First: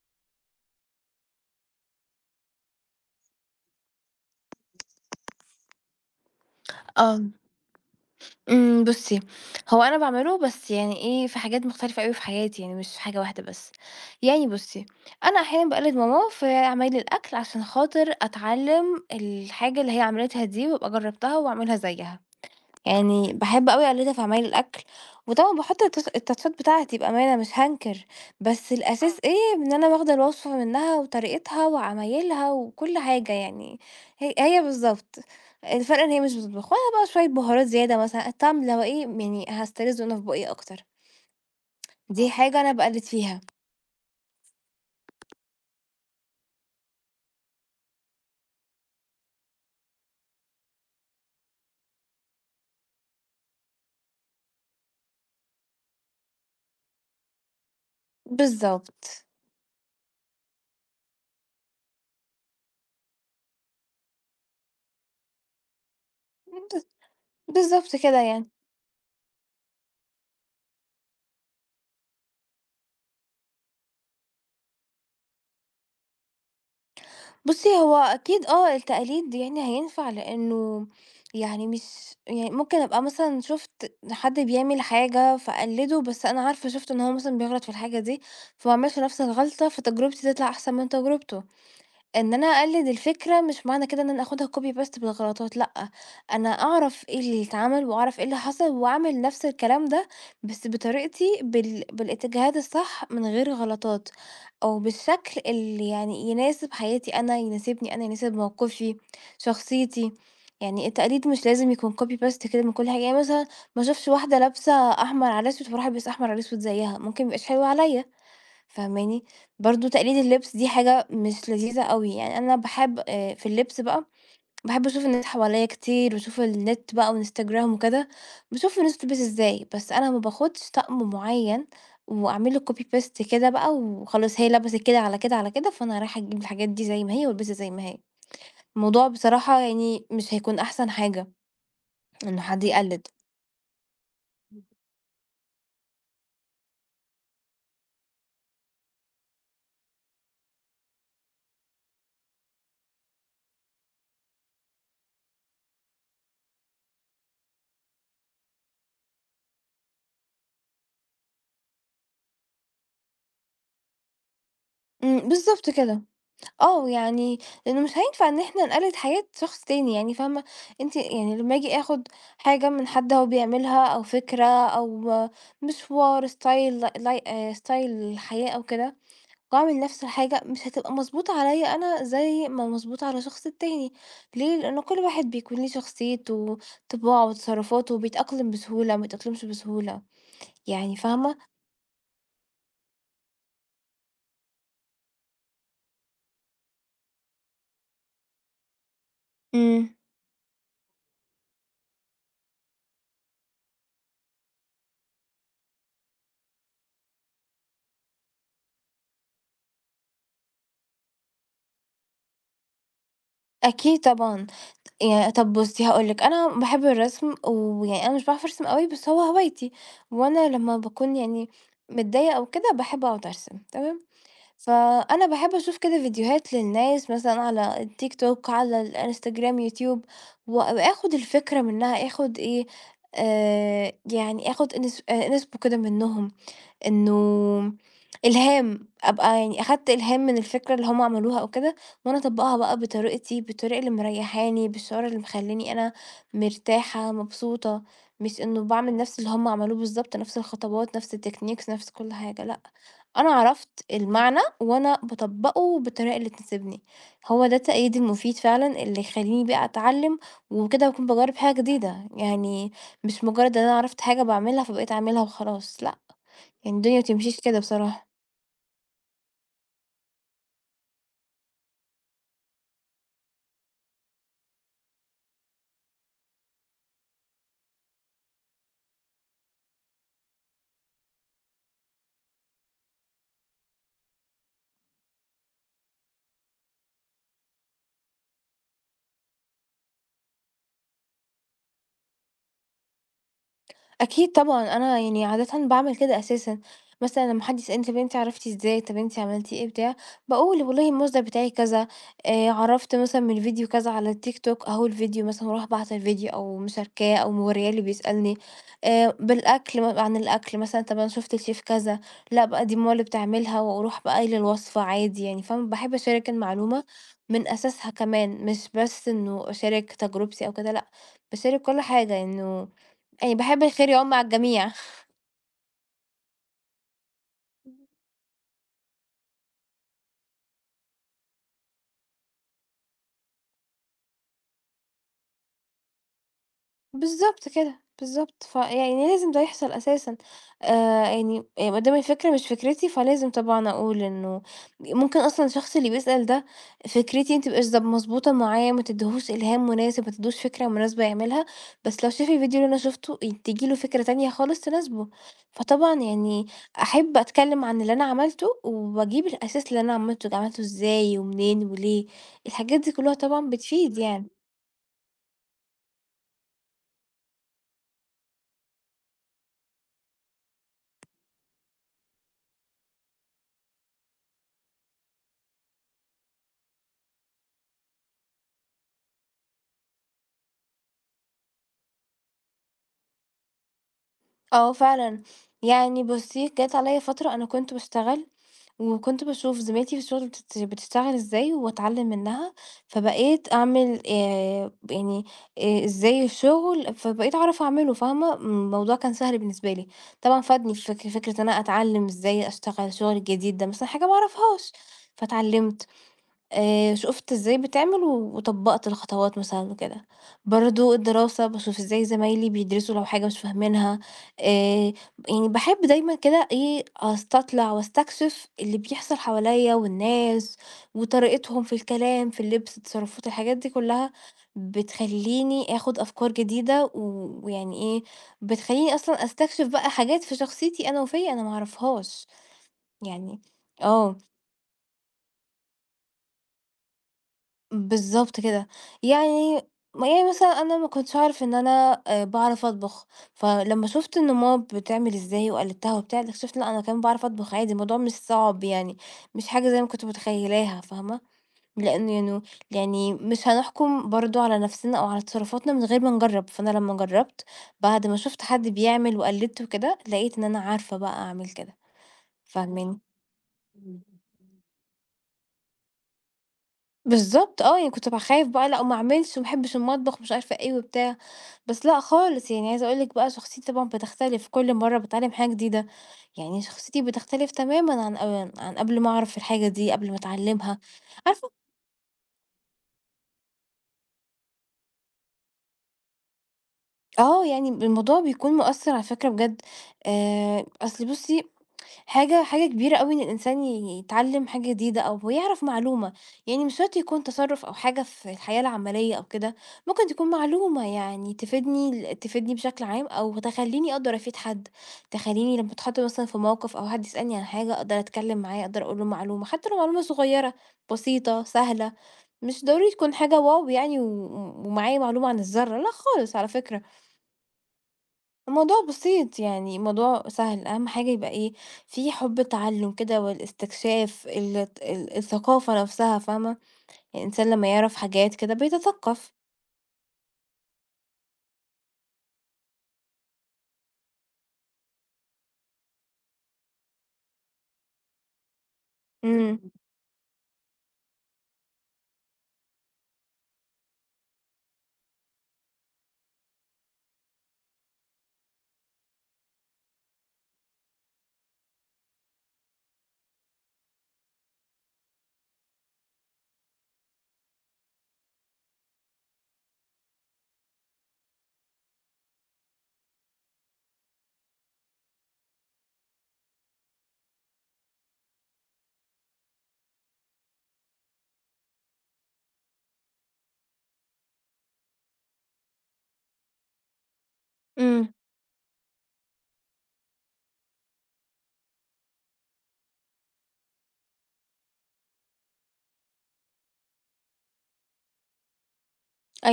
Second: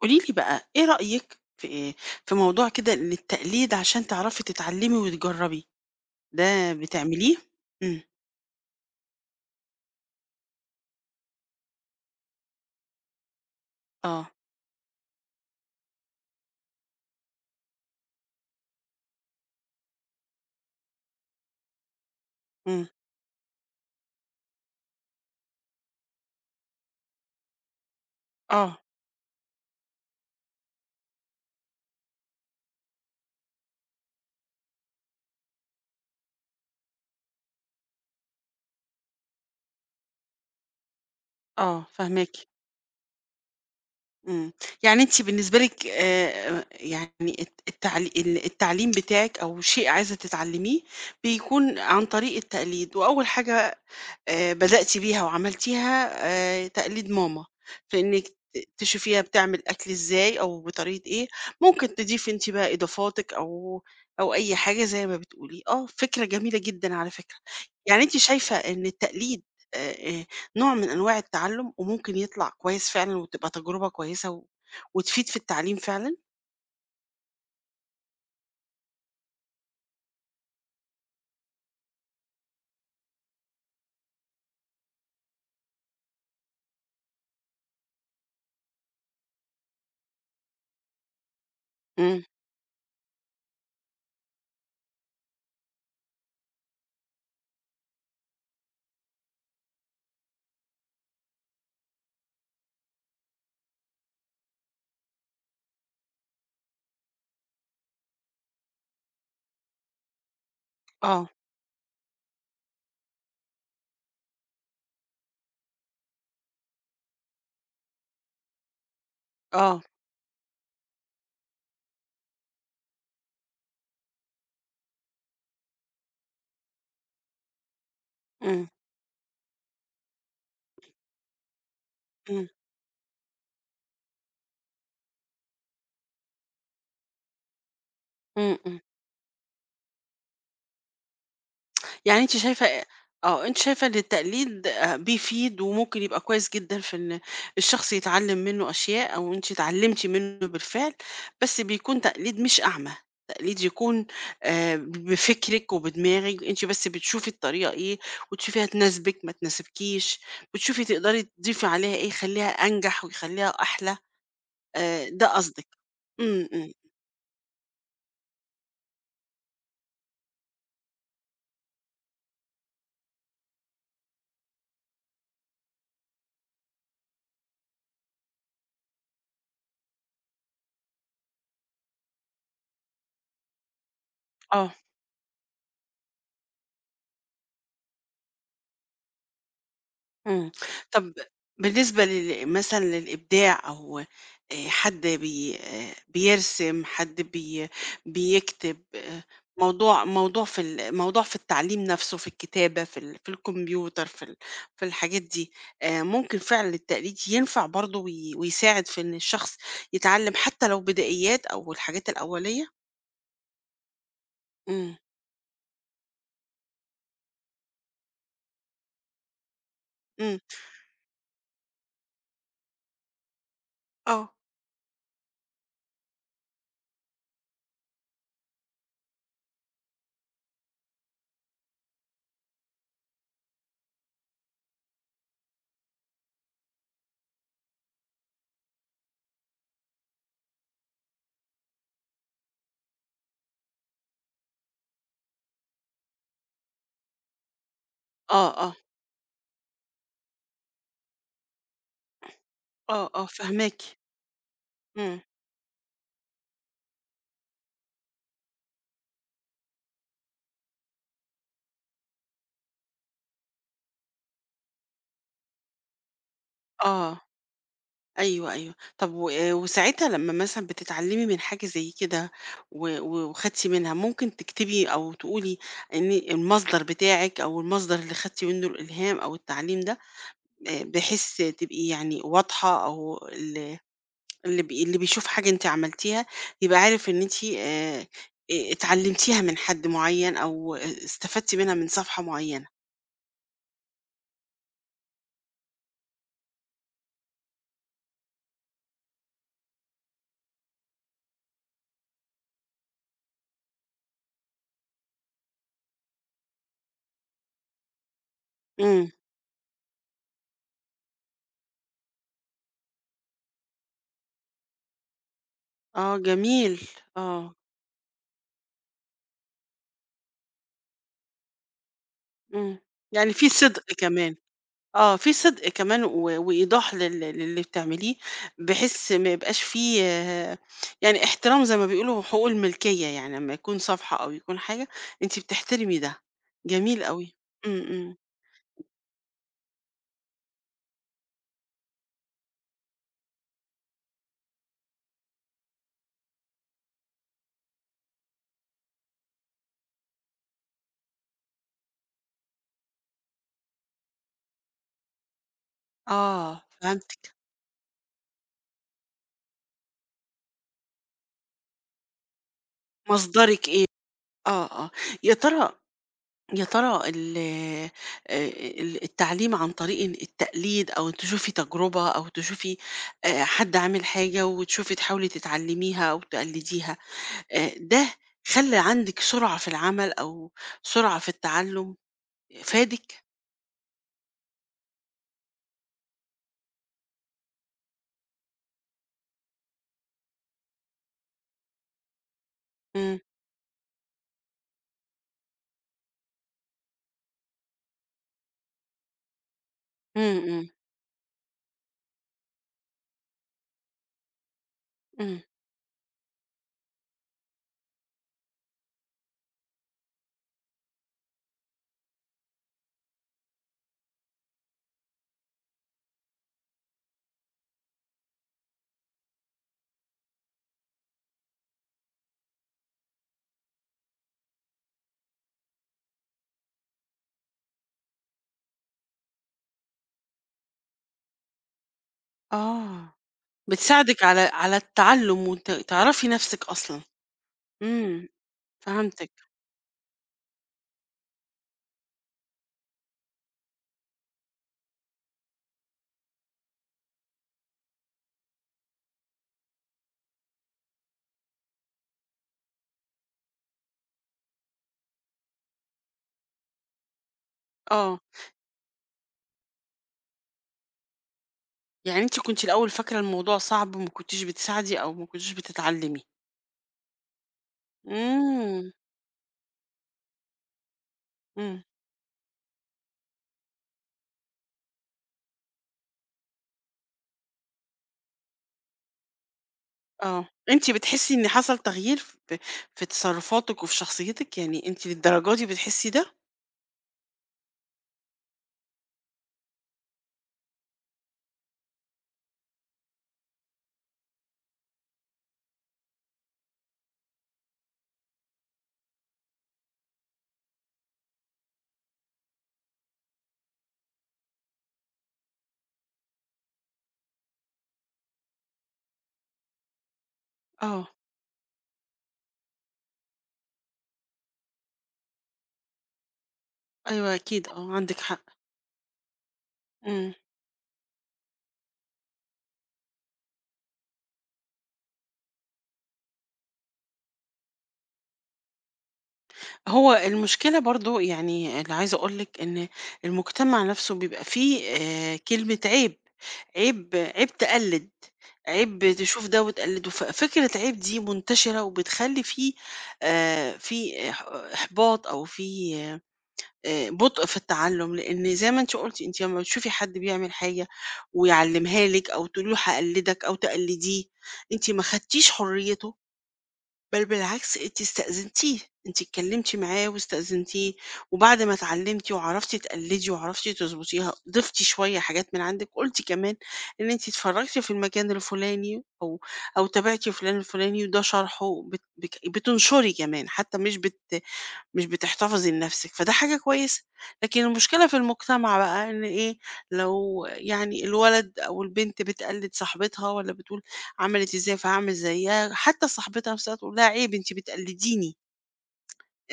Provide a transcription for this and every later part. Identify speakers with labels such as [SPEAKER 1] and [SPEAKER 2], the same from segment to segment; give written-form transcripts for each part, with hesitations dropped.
[SPEAKER 1] قولي لي بقى إيه رأيِك في موضوع كده إن التقليد عشان تعرفي تتعلمي وتجربي، ده
[SPEAKER 2] آه،
[SPEAKER 1] بتعمليه؟ إمم،
[SPEAKER 2] بُصّي، هو أنا باعمله بس يعني إيه، في حاجات مختلفة أوي في حياتي، يعني مش في حاجة واحدة بس.
[SPEAKER 1] آه،
[SPEAKER 2] يعني بُصّي، أنا أحيانًا باقلد ماما في عمايل الأكل عشان خاطر أتعلّم الحاجة اللي هي عملتها دي، وأبقى جرّبتها وأعملها زيّها.
[SPEAKER 1] إمم،
[SPEAKER 2] يعني باحب أوي أقلِّدها في عمايل الأكل، وطبعًا باحُط التاتشات بتاعتي يبقى أمانة مش هانكر، بس
[SPEAKER 1] آه،
[SPEAKER 2] الأساس آه. إيه، إن أنا واخدة الوصفة منها وطريقتها وعمايلها وكل حاجة يعني، هي هي بالضبط، الفرق إن هي مش بتطبخ، وأنا بقى شوية بهارات زيادة مثلًا، الطعم لو إيه يعني هاستلذه أنا في بُقّي أكتر،
[SPEAKER 1] آه،
[SPEAKER 2] دي آه.
[SPEAKER 1] فاهماكِ.
[SPEAKER 2] حاجة أنا باقلِّد فيها،
[SPEAKER 1] إمم، يعني أنتِ بالنسبة لِك يعني التعليم بتاعِك أو شيء عايزة تتعلميه بيكون عن طريق التقليد، وأول حاجة بدأتِ بيها وعملتيها تقليد ماما، في إنِّك تشوفيها
[SPEAKER 2] بالضبط،
[SPEAKER 1] بتعمل أكل إزاي أو بطريقة إيه، ممكن تضيفي أنتِ بقى إضافاتِك أو أي حاجة زي ما بتقولي، آه، فكرة جميلة
[SPEAKER 2] ب
[SPEAKER 1] جدًا على فكرة.
[SPEAKER 2] بالضبط
[SPEAKER 1] يعني أنتِ
[SPEAKER 2] كده يعني.
[SPEAKER 1] شايفة إن التقليد آآ آآ نوع من أنواع التعلُّم وممكن يطلع كويس فعلًا وتبقى تجربة كويسة وتفيد في التعليم فعلًا؟
[SPEAKER 2] بُصّي، هو أكيد آه، التقليد يعني هينفع لإنه يعني مش يعني ممكن أبقى مثلًا شُفت حد بيعمل حاجة فاقلّده، بس أنا عارفة شُفت إن هو مثلًا بيغلط في الحاجة دي، فما اعملش نفْس الغلطة، فتجربتي تطلع أحسن من تجربته.
[SPEAKER 1] إمم،
[SPEAKER 2] إن أنا أقلد الفكرة مش معنى كده إن أنا آخدها copy paste بالغلطات، لأ، أنا أعرف إيه اللي اتعمل وأعرف إيه اللي حصل وأعمل نفس الكلام ده بس بطريقتي بالاتجاهات الصح من غير غلطات، أو بالشكل اللي يعني يناسب حياتي أنا، يناسبني أنا، يناسب موقفي، شخصيتي. يعني
[SPEAKER 1] آه،
[SPEAKER 2] التقليد مش لازم يكون copy paste كده من كل حاجة، يعني مثلًا ما أشوفش واحدة لابسة أحمر على أسود فاروح ألبس أحمر على أسود زيها، ممكن ميبقاش حلو عليَّ. فاهماني؟
[SPEAKER 1] آه،
[SPEAKER 2] برضه تقليد اللبس دي حاجة مش لذيذة أوي، يعني أنا باحب في اللبس بقى، باحب أشوف الناس حواليّا كتير وأشوف النت بقى وإنستجرام وكده،
[SPEAKER 1] إمم،
[SPEAKER 2] باشوف الناس بتلبس إزاي، بس أنا ما باخدش طقم معيّن
[SPEAKER 1] إمم،
[SPEAKER 2] وأعمل له copy paste كده بقى وخلاص هي لبست كده على كده على كده، فأنا رايحة أجيب الحاجات دي زي ما هي والبسها زي ما هي.
[SPEAKER 1] إمم، إمم.
[SPEAKER 2] الموضوع بصراحة يعني مش هيكون أحسن حاجة
[SPEAKER 1] يعني أنتِ
[SPEAKER 2] إنه حد
[SPEAKER 1] شايفة أ
[SPEAKER 2] يقلد.
[SPEAKER 1] آه، أنتِ شايفة إن التقليد بيفيد وممكن يبقى كويس جدًا في إن الشخص يتعلّم منّه أشياء أو أنتِ اتعلّمتِ منّه بالفعل، بس بيكون تقليد مش أعمى، تقليد يكون بفكرِك وبدماغِك، أنتِ بس بتشوفي الطريقة إيه وتشوفيها تناسبِك ما تناسبكيش، بتشوفي تقدري تضيفي عليها إيه يخلّيها أنجح ويخلّيها أحلى، ده قصدِك.
[SPEAKER 2] بالضبط كده.
[SPEAKER 1] إمم، إمم،
[SPEAKER 2] آه، يعني لإنه مش هينفع إن إحنا نقلِّد حياة شخص تاني يعني فاهمة، أنتِ يعني لمّا آجي آخُد حاجة من حد هو بيعملها أو فكرة أو مشوار ستايل لاي ستايل حياة أو كده، وأعمل نَفْس الحاجة مش هتبقى مضبوطة عليّا أنا زي ما مضبوطة على الشخص التاني، ليه؟
[SPEAKER 1] آه.
[SPEAKER 2] لإنه كل واحد بيكون ليه شخصيته، طباعه وتصرُّفاته، وبيتأقلم بسهولة، ما بيتأقلمش بسهولة،
[SPEAKER 1] إمم.
[SPEAKER 2] يعني
[SPEAKER 1] طب
[SPEAKER 2] فاهمة؟
[SPEAKER 1] بالنسبة مثلًا للإبداع أو حد بي بيرسم، حد بيكتب،
[SPEAKER 2] إمم،
[SPEAKER 1] موضوع في التعليم نَفْسه، في الكتابة، في الكمبيوتر، في الحاجات دي، ممكن فعلًا التقليد ينفع برضه ويساعد في إن الشخص يتعلّم حتّى لو بدائيات أو الحاجات الأولية؟
[SPEAKER 2] أكيد طبعًا.
[SPEAKER 1] إمم،
[SPEAKER 2] يا طب بُصّي هاقول لِك، أنا باحب الرسم ويعني أنا مش باعرف أرسم أوي بس هو هوايتي،
[SPEAKER 1] إمم.
[SPEAKER 2] وأنا لمّا باكون يعني متضايقة أو كده باحب أقعد أرسم تمام،
[SPEAKER 1] آه.
[SPEAKER 2] فأنا باحب أشوف كده فيديوهات للناس مثلًا على التيك توك، على الإنستجرام، يوتيوب، وآخد الفكرة منها، آخد إيه، يعني آخد inspo كده منهم. إنه إلهام، أبقى يعني أخدت إلهام من الفكرة اللي هُم عملوها أو كده، وأنا أطبّقها بقى بطريقتي، بالطريقة اللي مريّحاني، بالشعور اللي مخلّيني أنا مرتاحة، مبسوطة، مش
[SPEAKER 1] آه،
[SPEAKER 2] إنه
[SPEAKER 1] آه،
[SPEAKER 2] باعمل نفْس اللي هُم عملوه بالضبط، نفْس الخطوات، نفْس الtechniques، نفْس كل حاجة، لأ،
[SPEAKER 1] آه، آه،
[SPEAKER 2] أنا عرفت
[SPEAKER 1] فاهماكِ.
[SPEAKER 2] المعنى وأنا
[SPEAKER 1] إمم،
[SPEAKER 2] باطبّقه بالطريقة اللي تناسبني، هو ده التأييد المفيد فعلًا اللي يخلّيني بقى أتعلّم، وكده باكون باجرّب حاجة جديدة، يعني مش مجرّد إن أنا عرفت حاجة باعملها فبقيت أعملها وخلاص، لأ. يعني الدنيا ما
[SPEAKER 1] آه.
[SPEAKER 2] بتمشيش كده بصراحة.
[SPEAKER 1] أيوه، أيوه. طب وساعتها لمّا مثلًا بتتعلّمي من حاجة زي كده و و وخدتِ منها، ممكن تكتبي أو تقولي إن المصدر بتاعِك أو المصدر اللي خدتِ منه الإلهام أو التعليم ده، بحيث تبقي يعني واضحة أو ال اللي بي اللي بيشوف حاجة أنتِ عملتيها يبقى عارف إن أنتِ اتعلّمتيها من حد معيّن أو استفدتِ منها من صفحة معيّنة.
[SPEAKER 2] أكيد طبعًا، أنا يعني عادةً باعمل كده أساسًا، مثلًا لمّا حد يسألني طَب أنتِ عرفتِ إزاي، طَب أنتِ عملتِ إيه، بتاع، باقول والله المصدر بتاعي كذا، عرفت مثلًا من الفيديو كذا على التيك توك أهو الفيديو مثلًا، وأروح باعتة الفيديو أو مشاركاه أو مورياه اللي بيسألني،
[SPEAKER 1] إمم.
[SPEAKER 2] بالأكل عن الأكل مثلًا، طَب أنا شُفت الشيف كذا، لأ بقى دي ماما اللي بتعملها، وأروح بقى قايلة الوصفة عادي يعني فاهمة، باحب
[SPEAKER 1] آه
[SPEAKER 2] أشارك
[SPEAKER 1] جميل،
[SPEAKER 2] المعلومة
[SPEAKER 1] آه.
[SPEAKER 2] من أساسها كمان، مش بس إنه أشارك تجربتي أو كده لأ، باشارك كل حاجة إنه
[SPEAKER 1] إمم. يعني
[SPEAKER 2] يعني
[SPEAKER 1] في
[SPEAKER 2] باحب
[SPEAKER 1] صدق
[SPEAKER 2] الخير يعُم على
[SPEAKER 1] كمان.
[SPEAKER 2] الجميع.
[SPEAKER 1] آه، في صدق كمان وإيضاح للي بتعمليه، بحيث ما يبقاش في يعني احترام زي ما بيقولوا حقوق الملكية، يعني لمّا يكون صفحة أو يكون حاجة أنتِ بتحترمي ده، جميل أوي.
[SPEAKER 2] بالضبط كده،
[SPEAKER 1] إمم، إمم،
[SPEAKER 2] بالضبط. فيعني لازم ده يحصل أساسًا. يعني ما دام الفكرة مش فكرتي، فلازم طبعًا أقول إنه ممكن أصلًا الشخص اللي بيسأل ده فكرتي ما تبقاش مضبوطة معاه، ما تدّيهوش إلهام مناسب، ما تدّيهوش فكرة مناسبة يعملها، بس لو شاف الفيديو اللي أنا شُفته تيجي له فكرة تانية خالص تناسبه. فطبعًا يعني
[SPEAKER 1] آه،
[SPEAKER 2] أحب
[SPEAKER 1] فهمتِك.
[SPEAKER 2] أتكلّم عن اللي أنا عملته وأجيب الأساس اللي أنا عملته ده، عملته إزاي ومنين وليه، الحاجات دي كُلّها طبعًا
[SPEAKER 1] مصدرِك إيه؟
[SPEAKER 2] بتفيد يعني.
[SPEAKER 1] آه، آه، يا ترى يا ترى ال آآ، ال التعليم عن طريق التقليد أو تشوفي تجربة أو تشوفي، حد عامل حاجة وتشوفي تحاولي تتعلميها أو تقلديها، ده خلّى عندِك سرعة في العمل أو سرعة في التعلُّم، فادِك؟
[SPEAKER 2] آه فعلًا، يعني بُصّي جات عليَّ فترة أنا كنت باشتغل، وكنت باشوف زميلتي في الشغل بتشتغل إزاي وأتعلّم منها،
[SPEAKER 1] إمم.
[SPEAKER 2] فبقيت أعمل يعني إزاي الشغل، فبقيت أعرف أعمله فاهمة، الموضوع كان سهل بالنسبة لي، طبعًا
[SPEAKER 1] إمم، إمم،
[SPEAKER 2] فادني في فكرة إن أنا أتعلّم إزاي أشتغل الشغل الجديد ده مثلًا حاجة ما أعرفهاش،
[SPEAKER 1] إمم.
[SPEAKER 2] فاتعلّمت شُفت إزاي بتعمل و- وطبّقت الخطوات مثلًا وكده. برضه الدراسة باشوف إزاي زمايلي بيدرسوا لو حاجة مش فاهمينها، آآ يعني باحب دايمًا كده إيه، أستطلع واستكشف اللي بيحصل حواليّا والناس وطريقتهم في الكلام، في اللبس، التصرفات، الحاجات دي كلّها بتخلّيني آخُد أفكار جديدة و ويعني إيه، بتخلّيني أصلًا أستكشف بقى حاجات في شخصيتي أنا وفيّا أنا ما أعرفهاش.
[SPEAKER 1] آه.
[SPEAKER 2] يعني آه.
[SPEAKER 1] بتساعدِك على التعلُّم تعرفي نَفْسِك أصلًا. إمم،
[SPEAKER 2] بالضبط كده،
[SPEAKER 1] فهمتِك.
[SPEAKER 2] يعني يعني مثلًا أنا ما كنتش أعرف إن أنا باعرف أطبخ، فلمّا شُفت إن ماما بتعمل إزاي وقلّدتها وبتاع، اكتشفت لأ أنا كمان باعرف أطبخ عادي، الموضوع مش صعب يعني، مش حاجة زي ما كنت متخيلاها فاهمة، لإن يعني مش هنحكم برضه على نفسنا أو على تصرفاتنا من غير ما نجرّب، فأنا لمّا جرّبت بعد ما
[SPEAKER 1] آه.
[SPEAKER 2] شُفت حد بيعمل وقلّدته وكده، لقيت إن أنا عارفة بقى أعمل كده،
[SPEAKER 1] يعني أنتِ كنتِ الأول
[SPEAKER 2] فاهماني؟
[SPEAKER 1] فاكرة الموضوع صعب وما كنتيش بتساعدي أو ما كنتيش بتتعلِّمي.
[SPEAKER 2] بالضبط آه، يعني كنت بابقى خايف بقى لأ
[SPEAKER 1] إمم،
[SPEAKER 2] وما أعملش وما أحبش المطبخ ومش عارفة إيه وبتاع،
[SPEAKER 1] إمم.
[SPEAKER 2] بس لأ خالص يعني عايزة أقول لِك بقى شخصيتي طبعًا بتختلف كل مرّة باتعلم حاجة جديدة، يعني شخصيتي بتختلف تمامًا عن عن قبل ما أعرف الحاجة دي، قبل ما
[SPEAKER 1] آه.
[SPEAKER 2] أتعلمها،
[SPEAKER 1] أنتِ بتحسّي إن
[SPEAKER 2] عارفة
[SPEAKER 1] حصل تغيير في تصرُّفاتِك وفي شخصيتِك؟ يعني أنتِ للدرجة دي بتحسّي ده؟
[SPEAKER 2] آه، يعني الموضوع بيكون مؤثّر على فكرة بجد، أصل بُصي حاجة كبيرة أوي إن الإنسان يتعلّم حاجة جديدة أو هو يعرف معلومة، يعني مش شرط يكون تصرُّف أو حاجة في الحياة العملية أو كده، ممكن تكون معلومة يعني تفيدني تفيدني بشكل عام أو تخلّيني أقدر أفيد حد، تخلّيني لمّا أتحط مثلًا في موقِف أو حد يسألني عن حاجة أقدر أتكلّم معاه، أقدر أقول له معلومة، حتى لو معلومة صغيّرة،
[SPEAKER 1] آه.
[SPEAKER 2] بسيطة، سهلة، مش ضروري تكون حاجة واو يعني و ومعايا معلومة عن الذرّة، لأ خالص على فكرة.
[SPEAKER 1] أيوه أكيد، آه، عندِك حق.
[SPEAKER 2] الموضوع بسيط يعني الموضوع
[SPEAKER 1] إمم.
[SPEAKER 2] سهل أهم حاجة يبقى إيه في حب تعلم كده والاستكشاف ال ال الثقافة نفسها فاهمة يعني الإنسان لما يعرف حاجات كده بيتثقف
[SPEAKER 1] هو المشكلة برضو يعني اللي عايزة أقولك إن المجتمع نفسه بيبقى فيه آه، كلمة عيب، عيب عيب تقلد، عيب تشوف
[SPEAKER 2] إمم،
[SPEAKER 1] ده وتقلده، ففكرة عيب دي منتشرة وبتخلي فيه في إحباط أو في بطء في التعلم، لأن زي ما أنت قلتي، أنت لما بتشوفي حد بيعمل حاجة ويعلمها لك أو تقولي له هقلدك أو تقلديه، أنت ما خدتيش حريته، بل بالعكس أنتِ استأذنتيه، أنتِ اتكلمتِ معاه واستأذنتيه، وبعد ما اتعلمتِ وعرفتِ تقلدي وعرفتِ تضبطيها، ضفتِ شوية حاجات من عندِك، قلتِ كمان إن أنتِ اتفرجتِ في المكان الفلاني أو تابعتِ فلان الفلاني وده شرحه، بت بك بتنشري كمان، حتى مش بتحتفظي لنفسِك، فده حاجة كويسة. لكن المشكلة
[SPEAKER 2] إمم،
[SPEAKER 1] في المجتمع بقى إن إيه، لو يعني الولد أو البنت بتقلد صاحبتها والّا بتقول عملت إزاي فهاعمل زيها، حتى صاحبتها نفسها تقول لها عيب أنتِ بتقلديني،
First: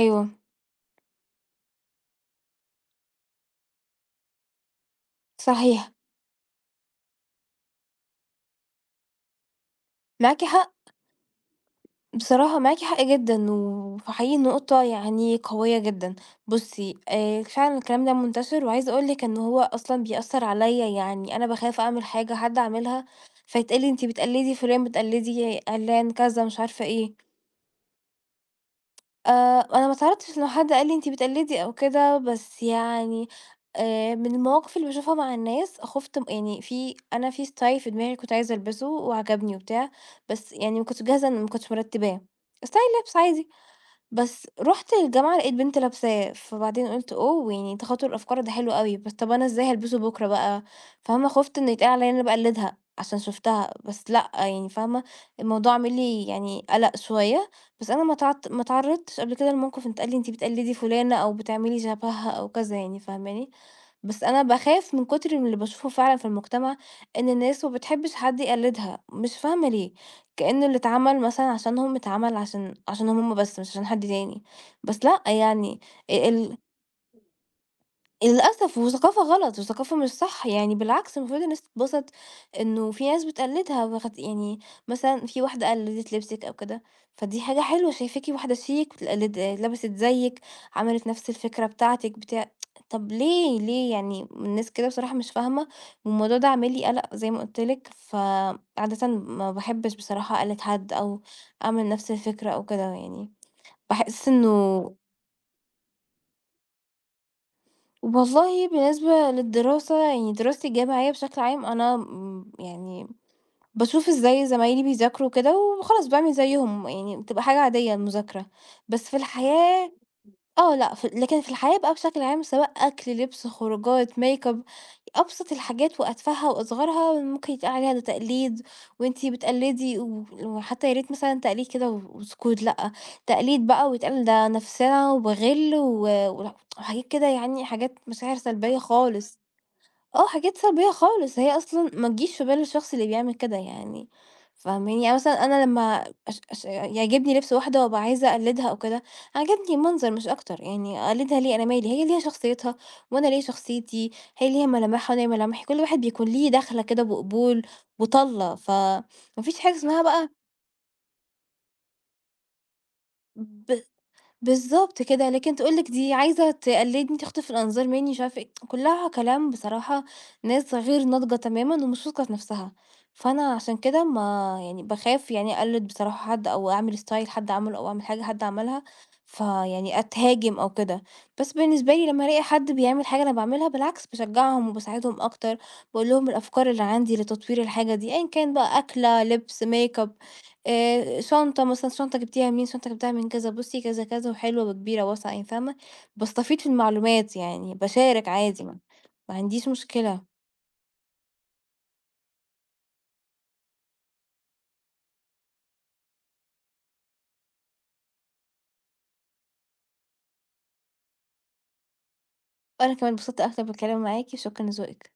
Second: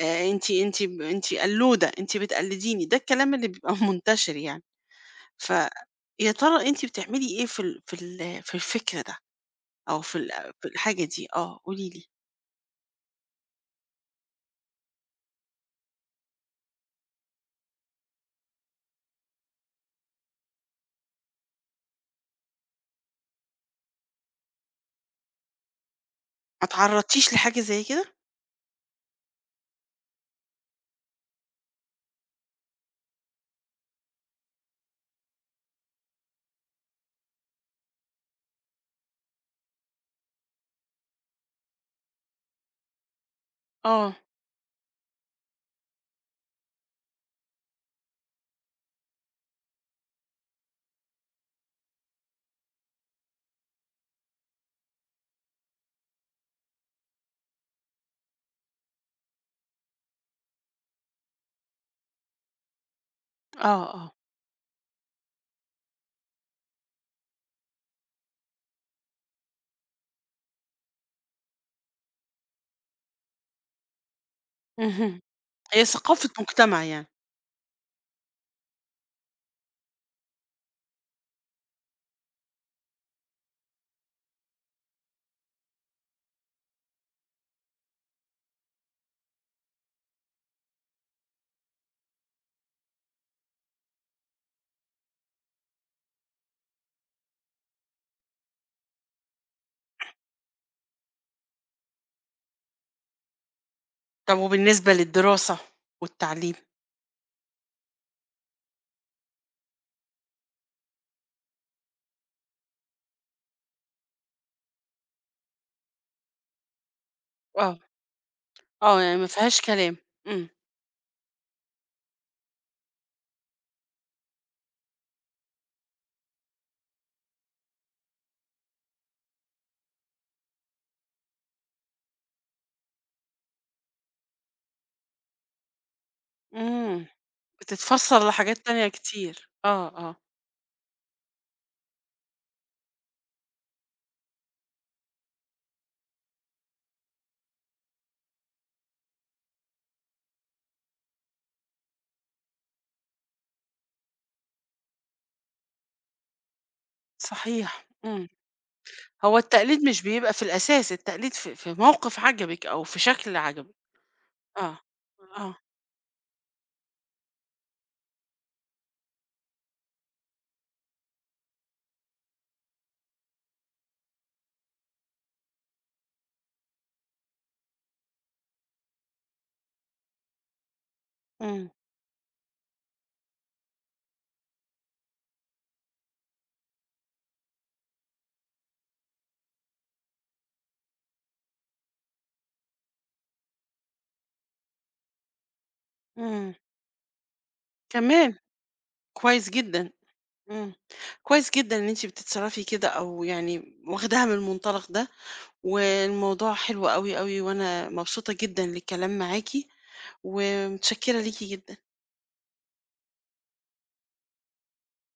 [SPEAKER 1] أنتِ قلودة، أنتِ بتقلديني، ده الكلام اللي بيبقى منتشر يعني. ف
[SPEAKER 2] صحيح
[SPEAKER 1] يا ترى أنتِ بتعملي إيه في الفكر ده أو
[SPEAKER 2] معاكِ
[SPEAKER 1] في
[SPEAKER 2] حق
[SPEAKER 1] الحاجة دي؟ آه، قولي لي.
[SPEAKER 2] بصراحة معاكِ حق جدًا وحقيقي نقطة يعني قوية جدًا بُصي فعلًا الكلام ده منتشر وعايزة أقول لِك إن هو أصلًا بيأثر عليَّ يعني أنا باخاف أعمل حاجة حد عاملها فيتقال لي أنتِ بتقلدي فلان بتقلدي علان كذا مش
[SPEAKER 1] ما
[SPEAKER 2] عارفة إيه
[SPEAKER 1] اتعرضتيش لحاجة زي كده؟
[SPEAKER 2] آآ أنا ما اتعرضتش لو حد قال لي أنتِ بتقلدي أو كده، بس يعني من المواقف اللي باشوفها مع الناس خُفت يعني في أنا في style في دماغي كنت عايزة ألبسه وعجبني وبتاع، بس يعني ما كنتش جاهزة إن ما كنتش مرتباه style لِبس عادي.
[SPEAKER 1] آه،
[SPEAKER 2] بس رُحت الجامعة لقيت بنتي لابساه، فبعدين قُلت أوه! يعني تخاطُر الأفكار ده حلو أوي، بس طَب أنا إزاي هالبسه بُكرة بقى، فاهمة، خُفت إن يتقال عليّا إن أنا باقلّدها عشان شُفتها، بس لأ، يعني فاهمة، الموضوع عامل لي يعني قَلَق شوية، بس أنا ما اتعرّضتش قبل كده لموقِف إن اتقال لي أنتِ بتقلّدي فُلانة أو بتعملي شبهها أو كذا يعني، فاهماني؟
[SPEAKER 1] آه، آه،
[SPEAKER 2] بس أنا باخاف من كتر من اللي باشوفه فعلًا في المجتمع، إن الناس ما بتحبش حد يقلدها، مش فاهمة ليه، كأنه اللي اتعمل مثلًا عشانهم اتعمل عشانهم هُم بس، مش عشان حد تاني، بس
[SPEAKER 1] اهم.
[SPEAKER 2] لأ يعني
[SPEAKER 1] هي ثقافة
[SPEAKER 2] ال
[SPEAKER 1] مجتمع يعني.
[SPEAKER 2] للأسف وثقافة غلط وثقافة مش صح، يعني بالعكس المفروض الناس تتبسط إنه في ناس بتقلدها وخت يعني مثلًا في واحدة قلدِت لبسِك أو كده، فدي حاجة حلوة شايفاكِ واحدة شيك بتقلد لبست زيِّك، عملت نفس الفكرة بتاعتِك بتاع طب ليه، ليه يعني الناس كده بصراحة مش فاهمة، والموضوع ده عامل لي قلق زي ما قُلت لِك، فعادةً ما باحبش بصراحة أقلد حد أو أعمل نفس الفكرة أو كده يعني، باحس
[SPEAKER 1] طب وبالنسبة للدراسة والتعليم؟
[SPEAKER 2] والله بالنسبة للدراسة يعني دراستي الجامعية بشكل عام أنا يعني بشوف ازاي زمايلي بيذاكروا كده وخلاص بعمل زيهم يعني بتبقى حاجة
[SPEAKER 1] آه،
[SPEAKER 2] عادية المذاكرة
[SPEAKER 1] آه،
[SPEAKER 2] بس
[SPEAKER 1] يعني
[SPEAKER 2] في
[SPEAKER 1] ما فيهاش
[SPEAKER 2] الحياة
[SPEAKER 1] كلام. إمم،
[SPEAKER 2] آه لأ، لكن في الحياة بقى بشكل عام سواء أكل، لبس، خروجات، makeup أبسط الحاجات وأتفهّها وأصغرها ممكن يتقال عليها ده تقليد وأنتِ بتقلدي و وحتى يا ريت مثلًا تقليد كده و وسكوت لأ، تقليد بقى ويتقال ده نفسِنا وغِل و
[SPEAKER 1] إمم،
[SPEAKER 2] و-حاجات كده يعني حاجات
[SPEAKER 1] بتتفسّر
[SPEAKER 2] مشاعر
[SPEAKER 1] لحاجات
[SPEAKER 2] سلبية
[SPEAKER 1] تانية
[SPEAKER 2] خالص.
[SPEAKER 1] كتير. آه، آه،
[SPEAKER 2] آه، حاجات سلبية خالص، هي أصلًا ما تجيش في بال الشخص اللي بيعمل كده يعني، فاهماني؟ يعني مثلًا أنا لمّا أش أش يعجبني لبس واحدة وأبقى عايزة أقلدها أو كده، عجبني المنظر مش أكتر، يعني أقلدها ليه؟ أنا مالي، هي ليها شخصيتها وأنا ليا شخصيتي، هي ليها ملامحها وأنا ليا ملامحي، كل واحد بيكون ليه دخلة كده بقبول
[SPEAKER 1] صحيح، إمم.
[SPEAKER 2] وطلة، فما
[SPEAKER 1] هو
[SPEAKER 2] فيش حاجة
[SPEAKER 1] التقليد مش
[SPEAKER 2] اسمها بقى
[SPEAKER 1] بيبقى في الأساس، التقليد في موقف عجبِك أو في شكل
[SPEAKER 2] ب
[SPEAKER 1] عجبِك. آه،
[SPEAKER 2] بالضبط كده،
[SPEAKER 1] آه،
[SPEAKER 2] لكن تقول لِك دي عايزة تقلِّدني، تخطف الأنظار منّي، مش عارفة إيه، كُلّها كلام بصراحة ناس غير ناضجة تمامًا ومش واثقة في نَفْسها، فأنا عشان كده ما يعني باخاف يعني أقلِّد بصراحة حد أو أعمل style حد عمله أو أعمل حاجة حد عملها، فيعني أتهاجم أو كده، بس
[SPEAKER 1] إمم،
[SPEAKER 2] بالنسبة لي لمّا ألاقي حد بيعمل حاجة أنا باعملها بالعكس باشجّعهم وباساعدهم أكتر، باقول لهم الأفكار اللي عندي لتطوير الحاجة دي أيًا كان بقى أكلة، لِبْس، makeup شنطة مثلًا، شنطة جبتيها منين، شنطة جبتها من كذا، بُصّي كذا، كذا، وحلوة وكبيرة واسعة يعني فاهمة،
[SPEAKER 1] إمم،
[SPEAKER 2] باستفيض في المعلومات يعني باشارك
[SPEAKER 1] كمان!
[SPEAKER 2] عادي ما
[SPEAKER 1] كويس
[SPEAKER 2] عنديش
[SPEAKER 1] جدًا.
[SPEAKER 2] مشكلة،
[SPEAKER 1] إمم، كويس جدًا إن أنتِ بتتصرّفي كده أو يعني واخداها من المنطلق ده. والموضوع حلو أوي، أوي، وأنا مبسوطة جدًا للكلام معاكِ، ومتشكرة ليكِ جدًا.
[SPEAKER 2] وأنا كمان اتبسطت أكتر بالكلام معاكِ، شكرًا لذوقِك.